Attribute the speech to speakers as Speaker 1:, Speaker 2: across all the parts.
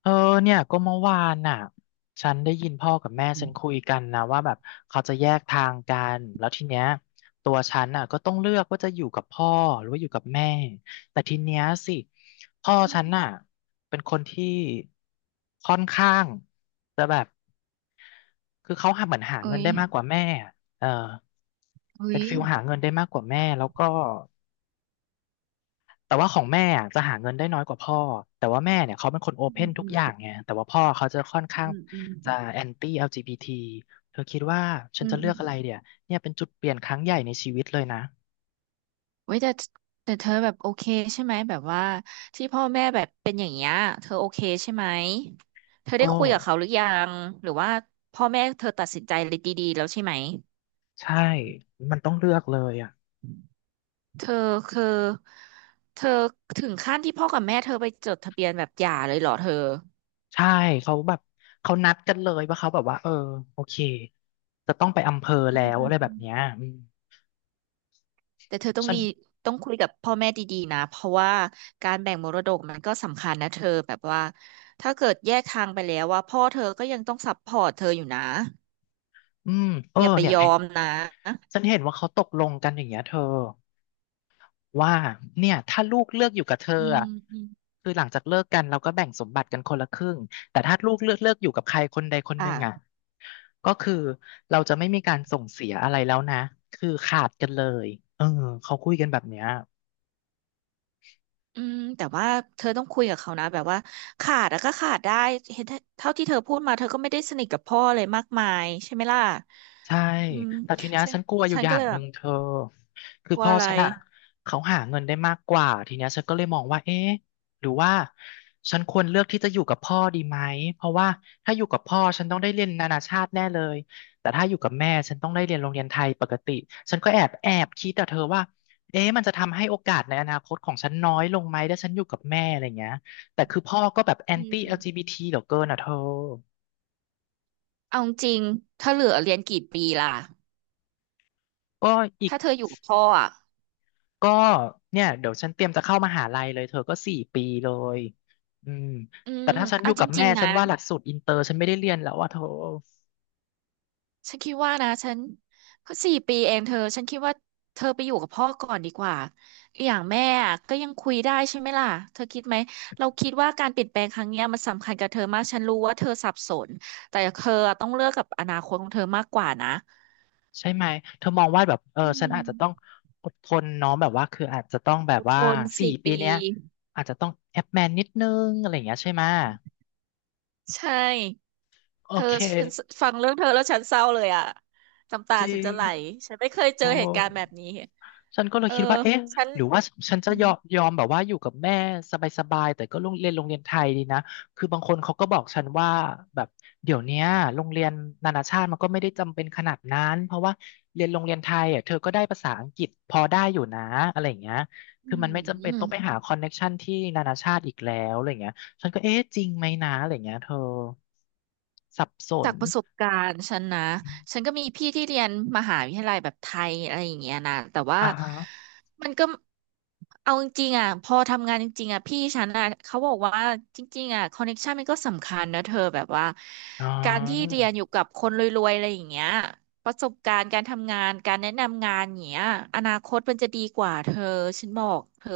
Speaker 1: เออเนี่ยก็เมื่อวานน่ะฉันได้ยินพ่อกับแม่
Speaker 2: อื
Speaker 1: ฉัน
Speaker 2: ม
Speaker 1: คุยกันนะว่าแบบเขาจะแยกทางกันแล้วทีเนี้ยตัวฉันน่ะก็ต้องเลือกว่าจะอยู่กับพ่อหรือว่าอยู่กับแม่แต่ทีเนี้ยสิพ่อฉันน่ะเป็นคนที่ค่อนข้างจะแบบคือเขาหาเหมือนหา
Speaker 2: เอ้
Speaker 1: เงิน
Speaker 2: ย
Speaker 1: ได้มากกว่าแม่อะเออ
Speaker 2: เอ้
Speaker 1: เป็น
Speaker 2: ย
Speaker 1: ฟิลหาเงินได้มากกว่าแม่แล้วก็ แต่ว่าของแม่อะจะหาเงินได้น้อยกว่าพ่อแต่ว่าแม่เนี่ยเขาเป็นคนโอ
Speaker 2: อื
Speaker 1: เพน
Speaker 2: ม
Speaker 1: ทุ
Speaker 2: อื
Speaker 1: ก
Speaker 2: ม
Speaker 1: อย่างไงแต่ว่าพ่อเขาจะค่อนข้าง
Speaker 2: อืมอืม
Speaker 1: จะแอนตี้ l ีบีทีเธอคิดว่าฉั
Speaker 2: อื
Speaker 1: นจะ
Speaker 2: ม
Speaker 1: เลื
Speaker 2: อื
Speaker 1: อ
Speaker 2: ม
Speaker 1: กอะไรเดี๋ยเนี่ยเป็นจุดเปลี่ยนครั้งใหญ่ในชีวิตเลยนะ
Speaker 2: เว้ยแต่เธอแบบโอเคใช่ไหมแบบว่าที่พ่อแม่แบบเป็นอย่างเงี้ยเธอโอเคใช่ไหมเธอ
Speaker 1: ก็
Speaker 2: ได้คุยกับเขาหรือยังหรือว่าพ่อแม่เธอตัดสินใจเลยดีๆแล้วใช่ไหม
Speaker 1: ใช่มันต้องเลือกเลยอ่ะ
Speaker 2: เธอคือเธอถึงขั้นที่พ่อกับแม่เธอไปจดทะเบียนแบบหย่าเลยเหรอเธอ
Speaker 1: ใช่เขาแบบเขานัดกันเลยว่าเขาแบบว่าเออโอเคจะต้องไปอำเภอ
Speaker 2: อื
Speaker 1: แล้
Speaker 2: ม
Speaker 1: ว
Speaker 2: อื
Speaker 1: อะไรแบบเนี้ย
Speaker 2: ม
Speaker 1: อืม
Speaker 2: แต่เธอ
Speaker 1: ฉัน
Speaker 2: ต้องคุยกับพ่อแม่ดีๆนะเพราะว่าการแบ่งมรดกมันก็สำคัญนะเธอแบบว่าถ้าเกิดแยกทางไปแล้วว่าพ่อเธอก็ยังต้องซัพพอร์ตเธออยู่นะ
Speaker 1: อืมเออ
Speaker 2: อย่าไป
Speaker 1: เนี่ย
Speaker 2: ยอมนะ
Speaker 1: ฉันเห็นว่าเขาตกลงกันอย่างเงี้ยเธอ ว่าเนี่ยถ้าลูกเลือกอยู่กับเธอ
Speaker 2: อื
Speaker 1: อ่ะ
Speaker 2: มอม
Speaker 1: คือหลังจากเลิกกันเราก็แบ่งสมบัติกันคนละครึ่งแต่ถ้าลูกเลือกเลือกอยู่กับใครคนใดคนหนึ่งอ่ะ
Speaker 2: อ่ะ
Speaker 1: ก็คือเราจะไม่มีการส่งเสียอะไรแล้วนะคือขาดกันเลยเออเขาคุยกันแบบเนี้ย
Speaker 2: อืมแต่ว่าเธอต้องคุยกับเขานะแบบว่าขาดแล้วก็ขาดได้เห็นเท่าที่เธอพูดมาเธอก็ไม่ได้สนิทกับพ่อเลยมากมายใช่ไหมล่ะ
Speaker 1: ใช่
Speaker 2: อืม
Speaker 1: แต่ทีเนี้ย
Speaker 2: ฉัน
Speaker 1: ฉันกลัวอยู่
Speaker 2: ฉัน
Speaker 1: อ
Speaker 2: ก็
Speaker 1: ย่า
Speaker 2: เล
Speaker 1: ง
Speaker 2: ย
Speaker 1: ห
Speaker 2: แบ
Speaker 1: นึ่ง
Speaker 2: บ
Speaker 1: เธอคือ
Speaker 2: กลั
Speaker 1: พ่
Speaker 2: ว่า
Speaker 1: อ
Speaker 2: อะไร
Speaker 1: ฉันอะเขาหาเงินได้มากกว่าทีเนี้ยฉันก็เลยมองว่าเอ๊ะหรือว่าฉันควรเลือกที่จะอยู่กับพ่อดีไหมเพราะว่าถ้าอยู่กับพ่อฉันต้องได้เรียนนานาชาติแน่เลยแต่ถ้าอยู่กับแม่ฉันต้องได้เรียนโรงเรียนไทยปกติฉันก็แอบแอบคิดแต่เธอว่าเอ๊ะมันจะทำให้โอกาสในอนาคตของฉันน้อยลงไหมถ้าฉันอยู่กับแม่อะไรเงี้ยแต่คือพ่อก็แบบแอ
Speaker 2: อื
Speaker 1: นตี้แอ
Speaker 2: ม
Speaker 1: ลจีบีทีเหลือเกินอ่ะเธอ
Speaker 2: เอาจริงๆถ้าเหลือเรียนกี่ปีล่ะ
Speaker 1: ก็อีก
Speaker 2: ถ้าเธออยู่กับพ่ออ่ะ
Speaker 1: ก็เนี่ยเดี๋ยวฉันเตรียมจะเข้ามหาลัยเลยเธอก็สี่ปีเลยอืม
Speaker 2: อื
Speaker 1: แต่
Speaker 2: ม
Speaker 1: ถ้าฉันอ
Speaker 2: เอา
Speaker 1: ยู่
Speaker 2: จ
Speaker 1: กับแม่
Speaker 2: ริงๆ
Speaker 1: ฉั
Speaker 2: นะ
Speaker 1: นว่าหลักสูตรอินเตอร์ฉันไม่ได้เรียนแล้วอ่ะเธอ
Speaker 2: ฉันคิดว่านะฉันเพสี่ปีเองเธอฉันคิดว่าเธอไปอยู่กับพ่อก่อนดีกว่าอย่างแม่อะก็ยังคุยได้ใช่ไหมล่ะเธอคิดไหมเราคิดว่าการเปลี่ยนแปลงครั้งเนี้ยมันสำคัญกับเธอมากฉันรู้ว่าเธอสับสนแต่เธอต้องเลือกกับอนาคตของเธอมากกว่านะ
Speaker 1: ใช่ไหมเธอมองว่าแบบเออ
Speaker 2: อื
Speaker 1: ฉันอาจจะต้อง
Speaker 2: ม
Speaker 1: อดทนเน้องแบบว่าคืออาจจะต้องแบบ
Speaker 2: อด
Speaker 1: ว่า
Speaker 2: ทน
Speaker 1: สี่
Speaker 2: สี่
Speaker 1: ปี
Speaker 2: ปี
Speaker 1: เนี้ยอาจจะต้องแอปแมนนิดนึงอะไรอย่างเงี้ยใช่ไหม
Speaker 2: ใช่
Speaker 1: โอ
Speaker 2: เธอ
Speaker 1: เค
Speaker 2: ฉันฟังเรื่องเธอแล้วฉันเศร้าเลยอะน้ำตา
Speaker 1: จริ
Speaker 2: ฉันจะไหล
Speaker 1: ง
Speaker 2: ฉันไม่เคยเจ
Speaker 1: โอ้
Speaker 2: อเหตุการณ์แบบนี้
Speaker 1: ฉันก็เลย
Speaker 2: เออ
Speaker 1: คิดว่าอืเอ๊ะม
Speaker 2: ฉัน
Speaker 1: หรือว่าฉันจะยอมยอมแบบว่าอยู่กับแม่สบายๆแต่ก็โรงเรียนโรงเรียนไทยดีนะคือบางคนเขาก็บอกฉันว่าแบบเดี๋ยวเนี้ยโรงเรียนนานาชาติมันก็ไม่ได้จำเป็นขนาดนั้นเพราะว่าเรียนโรงเรียนไทยอ่ะเธอก็ได้ภาษาอังกฤษพอได้อยู่นะอะไรอย่างเงี้ย
Speaker 2: อื
Speaker 1: คือมันไม่จำเป็นต้องไปหา
Speaker 2: ม
Speaker 1: คอนเน็กชันที่นานาชาติอีกแล้วอะไรอย่างเงี้ยฉันก็เอ๊ะจริงไหมนะอะไรอย่างเงี้ยเธอสับส
Speaker 2: จา
Speaker 1: น
Speaker 2: กประสบการณ์ฉันนะฉันก็มีพี่ที่เรียนมหาวิทยาลัยแบบไทยอะไรอย่างเงี้ยนะแต่ว่า
Speaker 1: อ่าฮะ
Speaker 2: มันก็เอาจริงๆอ่ะพอทำงานจริงๆอ่ะพี่ฉันอ่ะเขาบอกว่าจริงๆอ่ะคอนเน t ชันมันก็สำคัญนะเธอแบบว่า
Speaker 1: อ๋อ
Speaker 2: การที่เรียนอยู่กับคนรวยๆอะไรอย่างเงี้ยประสบการณ์การทำงานการแนะนำงานอย่างเงี้ยอนาคตมันจะดีกว่าเธอฉันบอกเธอ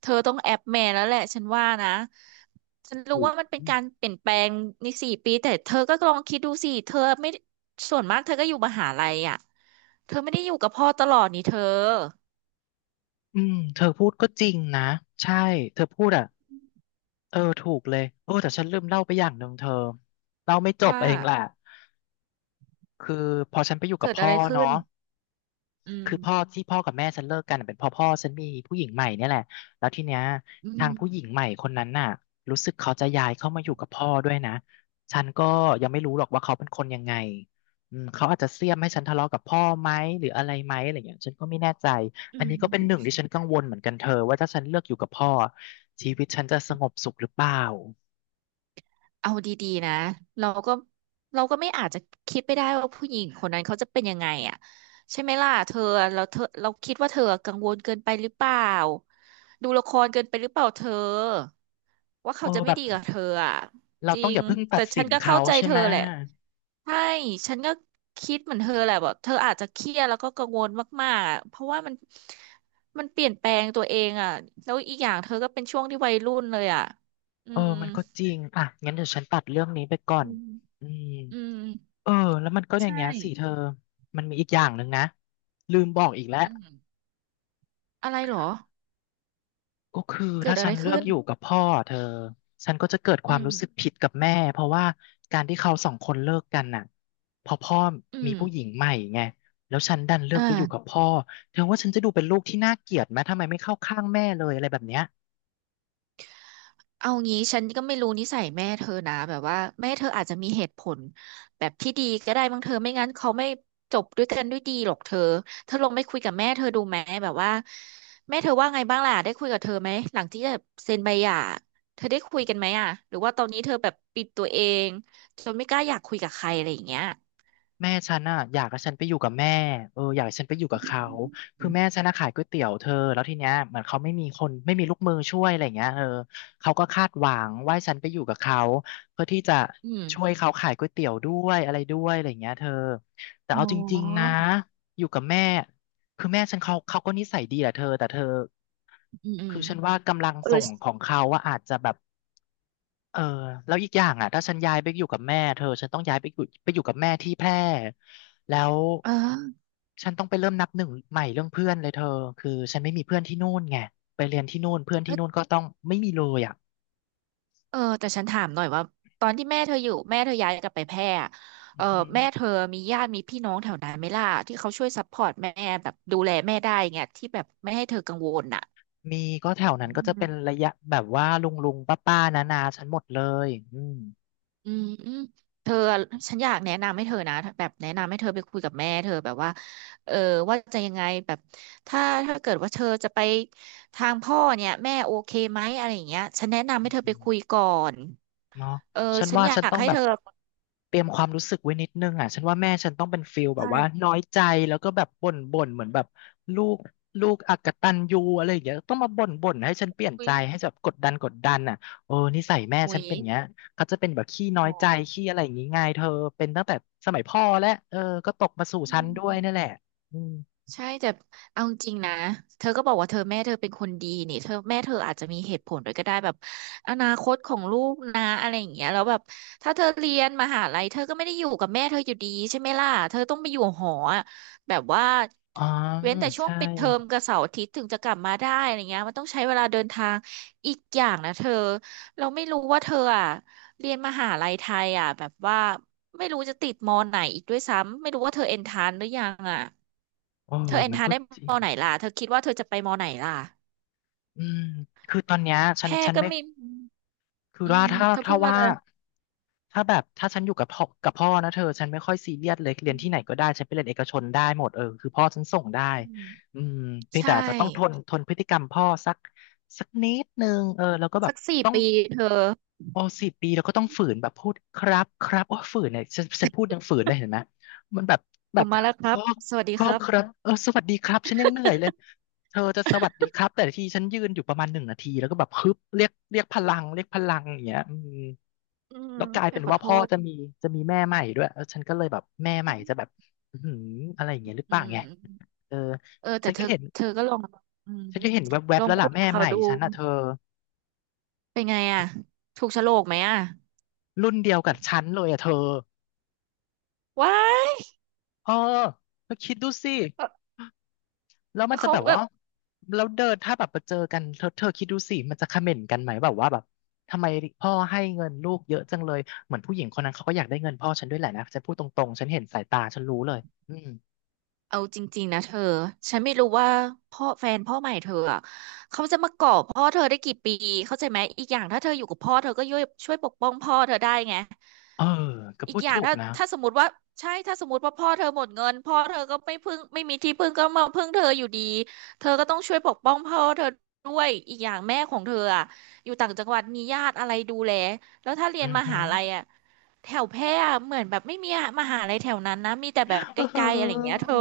Speaker 2: เธอต้องแอปแม่แล้วแหละฉันว่านะฉันรู้ว่ามันเป็นการเปลี่ยนแปลงในสี่ปีแต่เธอก็ลองคิดดูสิเธอไม่ส่วนมากเธอก็อยู่มหาลัยอ่ะเธอไม่ได้อยู่กับพ่อตลอดนี่เธอ
Speaker 1: อืมเธอพูดก็จริงนะใช่เธอพูดอ่ะเออถูกเลยโอ้แต่ฉันลืมเล่าไปอย่างหนึ่งเธอเล่าไม่จบ
Speaker 2: ว่า
Speaker 1: เองแหละคือพอฉันไปอยู่กับ
Speaker 2: เกิด
Speaker 1: พ่
Speaker 2: อะ
Speaker 1: อ
Speaker 2: ไรขึ้
Speaker 1: เนาะ
Speaker 2: นอื
Speaker 1: คือพ่อ
Speaker 2: ม
Speaker 1: ที่พ่อกับแม่ฉันเลิกกันน่ะเป็นเพ่อพ่อฉันมีผู้หญิงใหม่เนี่ยแหละแล้วทีเนี้ย
Speaker 2: อื
Speaker 1: ทาง
Speaker 2: ม
Speaker 1: ผู้หญิงใหม่คนนั้นน่ะรู้สึกเขาจะย้ายเข้ามาอยู่กับพ่อด้วยนะฉันก็ยังไม่รู้หรอกว่าเขาเป็นคนยังไงอืมเขาอาจจะเสี้ยมให้ฉันทะเลาะกับพ่อไหมหรืออะไรไหมอะไรอย่างเงี้ยฉันก็ไม่แน่ใจ
Speaker 2: อื
Speaker 1: อัน
Speaker 2: ม
Speaker 1: นี้ก็เป็นหนึ่งที่ฉันกังวลเหมือนกันเธอว่าถ้าฉันเลือกอยู่กับพ่อชีวิตฉันจะสงบสุขหรือเปล่า
Speaker 2: เอาดีๆนะเราก็เราก็ไม่อาจจะคิดไปได้ว่าผู้หญิงคนนั้นเขาจะเป็นยังไงอ่ะใช่ไหมล่ะเธอเราคิดว่าเธอกังวลเกินไปหรือเปล่าดูละครเกินไปหรือเปล่าเธอว่า
Speaker 1: โอ้
Speaker 2: เขาจะไม่
Speaker 1: แบบ
Speaker 2: ดีกับเธออ่ะ
Speaker 1: เรา
Speaker 2: จริ
Speaker 1: ต้องอ
Speaker 2: ง
Speaker 1: ย่าเพิ่งตั
Speaker 2: แต่
Speaker 1: ดสิ
Speaker 2: ฉัน
Speaker 1: น
Speaker 2: ก็
Speaker 1: เขา
Speaker 2: เข้าใจ
Speaker 1: ใช่
Speaker 2: เธ
Speaker 1: ไห
Speaker 2: อ
Speaker 1: ม
Speaker 2: แหละใช่ฉันก็คิดเหมือนเธอแหละแบบเธออาจจะเครียดแล้วก็กังวลมากๆอะเพราะว่ามันมันเปลี่ยนแปลงตัวเองอ่ะแล้วอีกอย่างเธอก็เป็นช่วงที่วัยรุ่นเลยอ่ะอื
Speaker 1: เออ
Speaker 2: ม
Speaker 1: มันก็จริงอ่ะงั้นเดี๋ยวฉันตัดเรื่องนี้ไปก่อ
Speaker 2: อื
Speaker 1: น
Speaker 2: ม
Speaker 1: อืม
Speaker 2: อืม
Speaker 1: เออแล้วมันก็อย่า
Speaker 2: ใช่
Speaker 1: งเงี้ยสิเธอมันมีอีกอย่างหนึ่งนะลืมบอกอีกแล้ว
Speaker 2: อืมอะไรเหรอ
Speaker 1: ก็คือ
Speaker 2: เกิด
Speaker 1: ถ้า
Speaker 2: อะ
Speaker 1: ฉั
Speaker 2: ไร
Speaker 1: นเลื
Speaker 2: ขึ้
Speaker 1: อก
Speaker 2: น
Speaker 1: อยู่กับพ่อเธอฉันก็จะเกิดควา
Speaker 2: อื
Speaker 1: ม
Speaker 2: ม
Speaker 1: รู้สึกผิดกับแม่เพราะว่าการที่เขาสองคนเลิกกันน่ะพอพ่อ
Speaker 2: อื
Speaker 1: มี
Speaker 2: ม
Speaker 1: ผู้หญิงใหม่ไงแล้วฉันดันเลือกไปอยู่กับ
Speaker 2: อ่า
Speaker 1: พ่อเธอว่าฉันจะดูเป็นลูกที่น่าเกลียดไหมทำไมไม่เข้าข้างแม่เลยอะไรแบบเนี้ย
Speaker 2: เอางี้ฉันก็ไม่รู้นิสัยแม่เธอนะแบบว่าแม่เธออาจจะมีเหตุผลแบบที่ดีก็ได้บางเธอไม่งั้นเขาไม่จบด้วยกันด้วยดีหรอกเธอเธอลองไปคุยกับแม่เธอดูไหมแบบว่าแม่เธอว่าไงบ้างล่ะได้คุยกับเธอไหมหลังที่จะเซ็นใบหย่าเธอได้คุยกันไหมอ่ะหรือว่าตอนนี้เธอแบบปิดตัวเองจนไม่กล้าอยากคุยกับใครอะไรอย่างเงี้ย
Speaker 1: แม่ฉันอ่ะอยากให้ฉันไปอยู่กับแม่เอออยากให้ฉันไปอยู่กั
Speaker 2: อื
Speaker 1: บเขา
Speaker 2: ม
Speaker 1: คือแม่ฉันน่ะขายก๋วยเตี๋ยวเธอ แล้วทีเนี้ยเหมือนเขาไม่มีคนไม่มีลูกมือช่วยอะไรเงี้ยเขาก็คาดหวังว่าให้ฉันไปอยู่กับเขาเพื่อที่จะ
Speaker 2: อืม
Speaker 1: ช่วยเขาขายก๋วยเตี๋ยวด้วยอะไรด้วยอะไรเงี้ยเธอแต่
Speaker 2: อ๋อ
Speaker 1: เอาจริงๆนะอยู่กับแม่คือแม่ฉันเขาก็นิสัยดีแหละเธอแต่เธอ
Speaker 2: อืมอืม
Speaker 1: คือฉันว่ากำลัง
Speaker 2: เออ
Speaker 1: ส่งของเขาว่าอะอาจจะแบบ เออแล้วอีกอย่างอ่ะถ้าฉันย้ายไปอยู่กับแม่เธอฉันต้องย้ายไปอยู่กับแม่ที่แพร่แล้ว
Speaker 2: เออ
Speaker 1: ฉันต้องไปเริ่มนับหนึ่งใหม่เรื่องเพื่อนเลยเธอคือฉันไม่มีเพื่อนที่นู่นไงไปเล
Speaker 2: เออ
Speaker 1: ยอ่ะ
Speaker 2: เออแต่ฉันถามหน่อยว่าตอนที่แม่เธออยู่แม่เธอย้ายกลับไปแพร่อะเอ
Speaker 1: อื
Speaker 2: อ
Speaker 1: อหือ
Speaker 2: แม่เธอมีญาติมีพี่น้องแถวนั้นไหมล่ะที่เขาช่วยซัพพอร์ตแม่แบบดูแลแม่ได้เงี้ยที่แบบไม่ให้เธอกังวลอ่ะ
Speaker 1: มีก็แถวนั้น
Speaker 2: อื
Speaker 1: ก็จะเป็น
Speaker 2: ม
Speaker 1: ระยะแบบว่าลุงลุงป้าป้านานาๆฉันหมดเลยอืม
Speaker 2: อืมอืมเธอฉันอยากแนะนำให้เธอนะแบบแนะนำให้เธอไปคุยกับแม่เธอแบบว่าเออว่าจะยังไงแบบถ้าถ้าเกิดว่าเธอจะไปทางพ่อเนี่ยแม่โอเคไหมอะไรอย่างเงี้ยฉันแนะนำ
Speaker 1: อ
Speaker 2: ให้เธอไป
Speaker 1: ืม
Speaker 2: คุยก่อน
Speaker 1: เนาะ
Speaker 2: เออ
Speaker 1: ฉัน
Speaker 2: ฉัน
Speaker 1: ว่า
Speaker 2: อยา
Speaker 1: ฉัน
Speaker 2: ก
Speaker 1: ต้อง
Speaker 2: ให้
Speaker 1: แบ
Speaker 2: เธ
Speaker 1: บ
Speaker 2: อ
Speaker 1: เตรียมความรู้สึกไว้นิดนึงอ่ะฉันว่าแม่ฉันต้องเป็นฟิลแบบว่า
Speaker 2: ใช่
Speaker 1: น้อยใจแล้วก็แบบบ่นบ่นเหมือนแบบลูกลูกอกตัญญูอะไรอย่างเงี้ยต้องมาบ่นบ่นให้ฉันเปลี่ยน
Speaker 2: อุ๊
Speaker 1: ใจ
Speaker 2: ย
Speaker 1: ให้แบบกดดันกดดันอ่ะโอ้นิสัยแม่
Speaker 2: อุ๊
Speaker 1: ฉัน
Speaker 2: ย
Speaker 1: เป็นอย่างเงี้ยเขาจะเป็นแบบขี้น้อ
Speaker 2: อ๋อ
Speaker 1: ยใจขี้อะไรอย่างงี้ไงเธอเป็นตั้งแต่สมัยพ่อและก็ตกมาสู่
Speaker 2: อื
Speaker 1: ฉันด้วยนั่นแหละ
Speaker 2: ม
Speaker 1: อืม
Speaker 2: ใช่แต่เอาจริงนะเธอก็บอกว่าเธอแม่เธอเป็นคนดีนี่เธอแม่เธออาจจะมีเหตุผลด้วยก็ได้แบบอนาคตของลูกนะอะไรอย่างเงี้ยแล้วแบบถ้าเธอเรียนมหาลัยเธอก็ไม่ได้อยู่กับแม่เธออยู่ดีใช่ไหมล่ะเธอต้องไปอยู่หออะแบบว่า
Speaker 1: อ๋อ
Speaker 2: เว้นแต่ช่วง
Speaker 1: ใช่
Speaker 2: ปิดเทอมกับเสาร์อาทิตย์ถึงจะกลับมาได้อะไรเงี้ยมันต้องใช้เวลาเดินทางอีกอย่างนะเธอเราไม่รู้ว่าเธออ่ะเรียนมหาลัยไทยอ่ะแบบว่าไม่รู้จะติดมอไหนอีกด้วยซ้ำไม่รู้ว่าเธอเอนทานหรือยังอ่ะ
Speaker 1: โอ้
Speaker 2: เธอเอ็น
Speaker 1: มัน
Speaker 2: ทา
Speaker 1: ก็
Speaker 2: ได้
Speaker 1: จริ
Speaker 2: ม
Speaker 1: ง
Speaker 2: อไหนล่ะ เธอคิดว่าเธอจะไปมอไหนล่ะ
Speaker 1: อืมคือตอนเนี้ยฉั
Speaker 2: แพ
Speaker 1: น
Speaker 2: ร่
Speaker 1: ฉัน
Speaker 2: ก็
Speaker 1: ไม่
Speaker 2: มี
Speaker 1: คือ
Speaker 2: อื
Speaker 1: ว่า
Speaker 2: ม
Speaker 1: ถ้า
Speaker 2: เธอพู
Speaker 1: ถ้า
Speaker 2: ดมา
Speaker 1: ว่า
Speaker 2: เลย
Speaker 1: ถ้าแบบถ้าฉันอยู่กับพ่อนะเธอฉันไม่ค่อยซีเรียสเลยเรี
Speaker 2: อื
Speaker 1: ยนที่ไหน
Speaker 2: ม
Speaker 1: ก็ได้ฉันไปเรียนเอกชนได้หมดคือพ่อฉันส่งได้
Speaker 2: อืม
Speaker 1: อืมเพียง
Speaker 2: ใช่
Speaker 1: แต่อาจจะต้องทนพฤติกรรมพ่อสักนิดนึงแล้วก็แบ
Speaker 2: สั
Speaker 1: บ
Speaker 2: กสี่
Speaker 1: ต้อง
Speaker 2: ปีเธอ
Speaker 1: โอ4 ปีแล้วก็ต้องฝืนแบบพูดครับครับโอ้ฝืนเนี่ยฉันพูดยังฝืนเลยเห็นไหมมันแบบแบ
Speaker 2: ผ
Speaker 1: บ
Speaker 2: มมาแล้วครั
Speaker 1: พ่
Speaker 2: บ
Speaker 1: อ
Speaker 2: สวัสดี
Speaker 1: พ่อ
Speaker 2: ครับ
Speaker 1: ครับสวัสดีครับฉันยังเหนื่อยเลยเธอจะสวัสดี ครับแต่ละทีฉันยืนอยู่ประมาณ1 นาทีแล้วก็แบบฮึบเรียกพลังเรียกพลังอย่างเงี้ยอืม
Speaker 2: อืม
Speaker 1: แล้วกลาย
Speaker 2: ไป
Speaker 1: เป็น
Speaker 2: ขอ
Speaker 1: ว่า
Speaker 2: โท
Speaker 1: พ่อ
Speaker 2: ษ
Speaker 1: จะมีแม่ใหม่ด้วยฉันก็เลยแบบแม่ให
Speaker 2: อื
Speaker 1: ม่
Speaker 2: ม
Speaker 1: จะแบบอื้อหืออะไรอย่างเงี้ยหรือเป
Speaker 2: อื
Speaker 1: ล่าไง
Speaker 2: ม
Speaker 1: เออ
Speaker 2: เออแต่
Speaker 1: ฉัน
Speaker 2: เธ
Speaker 1: ก็
Speaker 2: อ
Speaker 1: เห็น
Speaker 2: เธอก็ลองอืม
Speaker 1: ฉันก็เห็นแว
Speaker 2: ล
Speaker 1: บ
Speaker 2: อ
Speaker 1: ๆ
Speaker 2: ง
Speaker 1: แล้ว
Speaker 2: คุ
Speaker 1: ล่ะ
Speaker 2: ย
Speaker 1: แม่
Speaker 2: กับเขา
Speaker 1: ใหม่
Speaker 2: ดู
Speaker 1: ฉันอ่ะเธอ
Speaker 2: เป็นไงอ่ะถูกโฉลกไหมอ่ะ
Speaker 1: รุ่นเดียวกับฉันเลยอ่ะเธอ
Speaker 2: ว้าย
Speaker 1: เออเธอคิดดูสิ
Speaker 2: เอ
Speaker 1: แล้ว
Speaker 2: อ
Speaker 1: มันจะ
Speaker 2: เขา
Speaker 1: แบบ
Speaker 2: แบ
Speaker 1: ว่า
Speaker 2: บ
Speaker 1: แล้วเดินถ้าแบบไปเจอกันเธอเธอคิดดูสิมันจะคอมเมนต์กันไหมแบบว่าแบบทำไมพ่อให้เงินลูกเยอะจังเลยเหมือนผู้หญิงคนนั้นเขาก็อยากได้เงินพ่อฉันด้วยแหละนะฉันพูดตรงๆฉันเห็นสายตาฉันรู้เลยอืม
Speaker 2: เอาจริงๆนะเธอ ฉันไม่รู้ว่าพ่อแฟนพ่อใหม่เธออะเขาจะมาเกาะพ่อเธอได้กี่ปีเข้าใจไหมอีกอย่างถ้าเธออยู่กับพ่อเธอก็ช่วยปกป้องพ่อเธอได้ไง
Speaker 1: เออก็
Speaker 2: อี
Speaker 1: พู
Speaker 2: ก
Speaker 1: ด
Speaker 2: อย่าง
Speaker 1: ถูก
Speaker 2: ถ้า
Speaker 1: นะ
Speaker 2: ถ้าสมมติว่าใช่ถ้าสมมติว่าพ่อเธอหมดเงินพ่อเธอก็ไม่มีที่พึ่งก็มาพึ่งเธออยู่ดีเธอก็ต้องช่วยปกป้องพ่อเธอด้วยอีกอย่างแม่ของเธออะอยู่ต่างจังหวัดมีญาติอะไรดูแลแล้วถ้าเรี
Speaker 1: อื
Speaker 2: ยน
Speaker 1: อ
Speaker 2: ม
Speaker 1: ฮึ
Speaker 2: หาลัยอะแถวแพร่อะเหมือนแบบไม่มีมหาลัยแถวนั้นนะมีแต่แบบ
Speaker 1: เ
Speaker 2: ใกล้ๆอะไรอย่าง
Speaker 1: ออ
Speaker 2: เงี้ยเธอ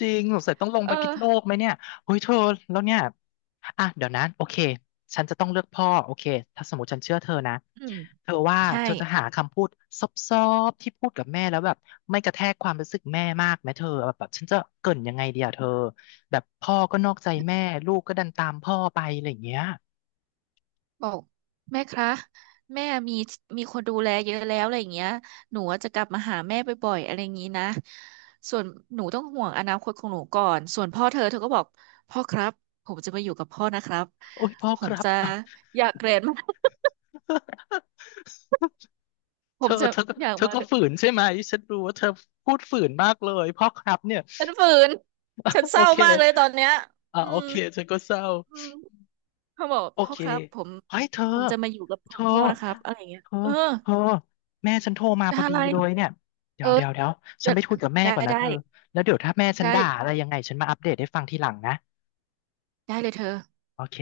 Speaker 1: จริงสงสัยต้องลง
Speaker 2: เอ
Speaker 1: ไป
Speaker 2: อ
Speaker 1: พิษโลกไหมเนี่ยเฮ้ยเธอแล้วเนี่ยอ่ะเดี๋ยวนะโอเคฉันจะต้องเลือกพ่อโอเคถ้าสมมติฉันเชื่อเธอนะ
Speaker 2: อืม
Speaker 1: เธอว่า
Speaker 2: ใช่
Speaker 1: เธอจะหาคำพูดซอบๆที่พูดกับแม่แล้วแบบไม่กระแทกความรู้สึกแม่มากไหมเธอแบบแบบฉันจะเกริ่นยังไงดีอะเธอแบบพ่อก็นอกใจแม่ลูกก็ดันตามพ่อไปอะไรอย่างเงี้ย
Speaker 2: บอกแม่คะแม่มีมีคนดูแลเยอะแล้วอะไรอย่างเงี้ยหนูว่าจะกลับมาหาแม่บ่อยๆอะไรอย่างงี้นะส่วนหนูต้องห่วงอนาคตของหนูก่อนส่วนพ่อเธอเธอก็บอกพ่อครับผมจะมาอยู่กับพ่อนะครับ
Speaker 1: โอ้ยพ่อ
Speaker 2: ผ
Speaker 1: ค
Speaker 2: ม
Speaker 1: รับ
Speaker 2: จะ อยากเรียนมาก ผ
Speaker 1: เธ
Speaker 2: ม
Speaker 1: อ
Speaker 2: จะ
Speaker 1: เธอก็
Speaker 2: อยาก
Speaker 1: เธอ
Speaker 2: มา
Speaker 1: ก็ฝืนใช่ไหมฉันรู้ว่าเธอพูดฝืนมากเลยพ่อครับเนี่ย
Speaker 2: ฉันฝืนฉัน เศ
Speaker 1: โอ
Speaker 2: ร้า
Speaker 1: เค
Speaker 2: มากเลยตอนเนี้ย
Speaker 1: อ่า
Speaker 2: อื
Speaker 1: โอ
Speaker 2: ม
Speaker 1: เคฉันก็เศร้า
Speaker 2: อืมเขาบอก
Speaker 1: โอ
Speaker 2: พ่อ
Speaker 1: เค
Speaker 2: ครับผม
Speaker 1: เฮ้ยเธอ
Speaker 2: ผมจะมาอยู่กับข
Speaker 1: เธ
Speaker 2: อ
Speaker 1: อ
Speaker 2: งพ่อนะครับอะไรอย่างเงี้ย
Speaker 1: เธอ
Speaker 2: เออ
Speaker 1: เธอแม่ฉันโทรมา
Speaker 2: ได้
Speaker 1: พอ
Speaker 2: อะ
Speaker 1: ดี
Speaker 2: ไร
Speaker 1: เลยเนี่ยเดี๋
Speaker 2: เอ
Speaker 1: ย
Speaker 2: อ
Speaker 1: วเดี๋ยวเดี๋ยวฉั
Speaker 2: จะ
Speaker 1: นไปคุยกับแม่
Speaker 2: ได้
Speaker 1: ก่อนนะ
Speaker 2: ได้
Speaker 1: เธอแล้วเดี๋ยวถ้าแม่ฉัน
Speaker 2: ได้
Speaker 1: ด่าอะไรยังไงฉันมาอัปเดตให้ฟังทีหลังนะ
Speaker 2: ได้เลยเธอ
Speaker 1: โอเค